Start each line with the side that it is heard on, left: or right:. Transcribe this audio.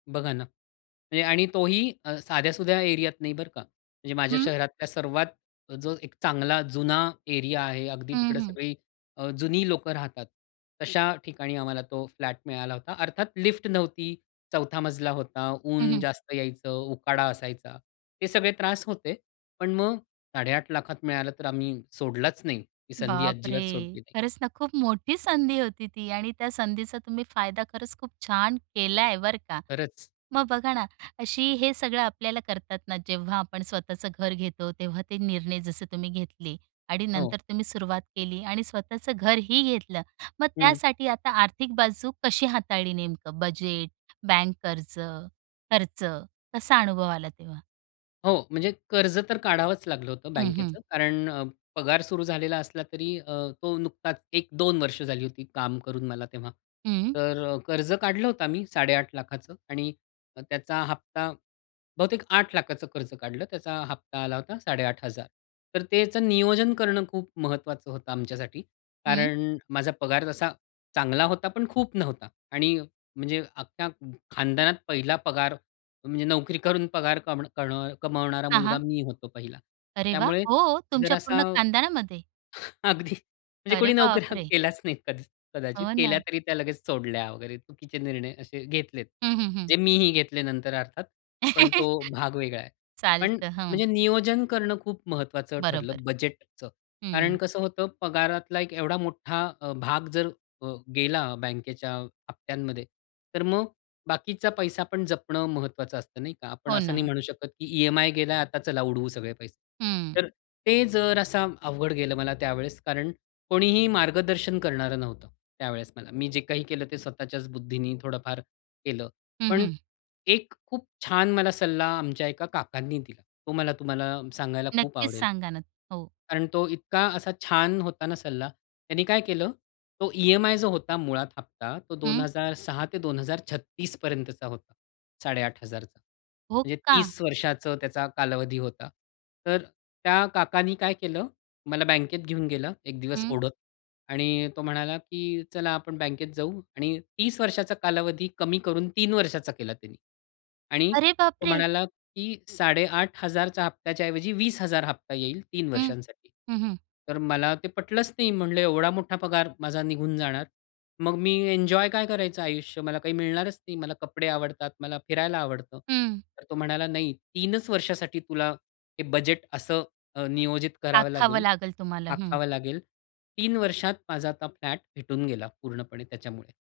left: बघा ना आणि तोही अ, साध्यासुध्या एरियात नाही बरं का. म्हणजे माझ्या
right: हं.
left: शहरातल्या सर्वात जो एक चांगला जुना एरिया आहे, अगदी
right: हं,
left: तिकडे
right: हं.
left: सगळी अ, जुनी लोकं राहतात. तशा ठिकाणी आम्हाला तो फ्लॅट मिळाला होता. अर्थात लिफ्ट नव्हती, 4था मजला होता,
right: हं,
left: ऊन
right: हं.
left: जास्त यायचं, उकाडा असायचा. ते सगळे त्रास होते. पण मग 8.50 लाखात मिळालं तर आम्ही सोडलाच नाही. ती संधी
right: बापरे!
left: अजिबात सोडली नाही.
right: खरंच ना खूप मोठी संधी होती ती आणि त्या संधीचा तुम्ही फायदा खरंच खूप छान केलाय बरं का.
left: खरंच.
right: मग बघा ना, अशी हे सगळं आपल्याला करतात ना जेव्हा आपण स्वतःचं घर घेतो तेव्हा ते निर्णय जसे तुम्ही घेतले आणि
left: हो.
right: नंतर तुम्ही सुरुवात केली आणि स्वतःचं घरही घेतलं. मग
left: हं.
right: त्यासाठी आता आर्थिक बाजू कशी हाताळली नेमकं? बजेट, बँक कर्ज, खर्च कसा अनुभव आला तेव्हा?
left: हो, म्हणजे कर्ज तर काढावंच लागलं होतं
right: हं, हं.
left: बँकेचं. कारण अ, पगार सुरू झालेला असला तरी अ, तो नुकताच 1-2 वर्ष झाली होती काम करून मला तेव्हा.
right: हं.
left: तर अ, कर्ज काढलं होतं आम्ही 8.50लाखाचं आणि अ, त्याचा हप्ता बहुतेक 8लाखाचं कर्ज काढलं. त्याचा हप्ता आला होता 8,500 तर त्याचं नियोजन करणं खूप महत्वाचं होतं आमच्यासाठी.
right: हं.
left: कारण माझा पगार तसा चांगला होता पण खूप नव्हता आणि म्हणजे अख्ख्या ख खानदानात पहिला पगार, म्हणजे नोकरी करून पगार कम करणं कमावणारा
right: हां,
left: मुलगा
right: हां.
left: मी होतो पहिला.
right: अरे वाह!
left: त्यामुळे
right: हो, तुमच्या
left: जरासा
right: पूर्ण खानदानामध्ये?
left: अगदी, म्हणजे
right: अरे
left: कोणी नोकऱ्या
right: बापरे!
left: केल्याच नाही कद कदाचित.
right: हो
left: केल्या
right: ना.
left: तरी त्या लगेच सोडल्या वगैरे चुकीचे निर्णय असे घेतलेत.
right: हं, हं, हं.
left: जे मीही घेतले नंतर अर्थात पण तो भाग वेगळा आहे. पण
right: चालतं, हं.
left: म्हणजे नियोजन करणं खूप महत्त्वाचं
right: बरोबर,
left: ठरलं बजेटचं. कारण
right: हं.
left: कसं होतं पगारातला एक एवढा मोठा अ, भाग जर अ, गेला बँकेच्या हप्त्यांमध्ये तर मग बाकीचा पैसा पण जपणं महत्त्वाचं असतं, नाही का? आपण
right: हो
left: असं नाही
right: ना.
left: म्हणू शकत, की ईएमआय गेला आता चला उडवू सगळे पैसे.
right: हं.
left: तर ते जरासा अवघड गेलं मला त्यावेळेस कारण कोणीही मार्गदर्शन करणारं नव्हतं त्यावेळेस मला. मी जे काही केलं ते स्वतःच्याच बुद्धीने थोडंफार केलं.
right: हं,
left: पण
right: हं.
left: एक खूप छान मला सल्ला आमच्या एका काकांनी दिला. तो मला तुम्हाला सांगायला खूप
right: नक्कीच
left: आवडेल.
right: सांगा ना. हो.
left: कारण तो इतका असा छान होता ना सल्ला, त्यांनी काय केलं? तो ईएमआय जो होता मुळात हफ्ता तो दोन
right: हं.
left: हजार सहा ते 2036 पर्यंतचा होता. 8,500.
right: हो
left: म्हणजे
right: का?
left: 30 वर्षाचं त्याचा कालावधी होता. तर त्या काकांनी काय केलं? मला बँकेत घेऊन गेला एक दिवस
right: हं.
left: ओढत आणि तो म्हणाला, की "चला आपण बँकेत जाऊ" आणि 30 वर्षाचा कालावधी कमी करून 3 वर्षाचा केला त्यांनी आणि
right: अरे
left: तो
right: बापरे!
left: म्हणाला, की 8,500च्या हप्त्याच्या ऐवजी 20हजार हप्ता येईल 3
right: हं.
left: वर्षांसाठी.
right: हं, हं.
left: तर मला ते पटलंच नाही. म्हणलं, "एवढा मोठा पगार माझा निघून जाणार. मग मी एन्जॉय काय करायचं आयुष्य? मला काही मिळणारच नाही. मला कपडे आवडतात, मला फिरायला आवडतं."
right: हं.
left: तर तो म्हणाला नाही 3च वर्षासाठी तुला हे बजेट असं अ, नियोजित करावं
right: आखावं
left: लागेल,
right: लागेल तुम्हाला, हं.
left: आखावं लागेल, 3 वर्षात माझा आता फ्लॅट भेटून गेला पूर्णपणे त्याच्यामुळे.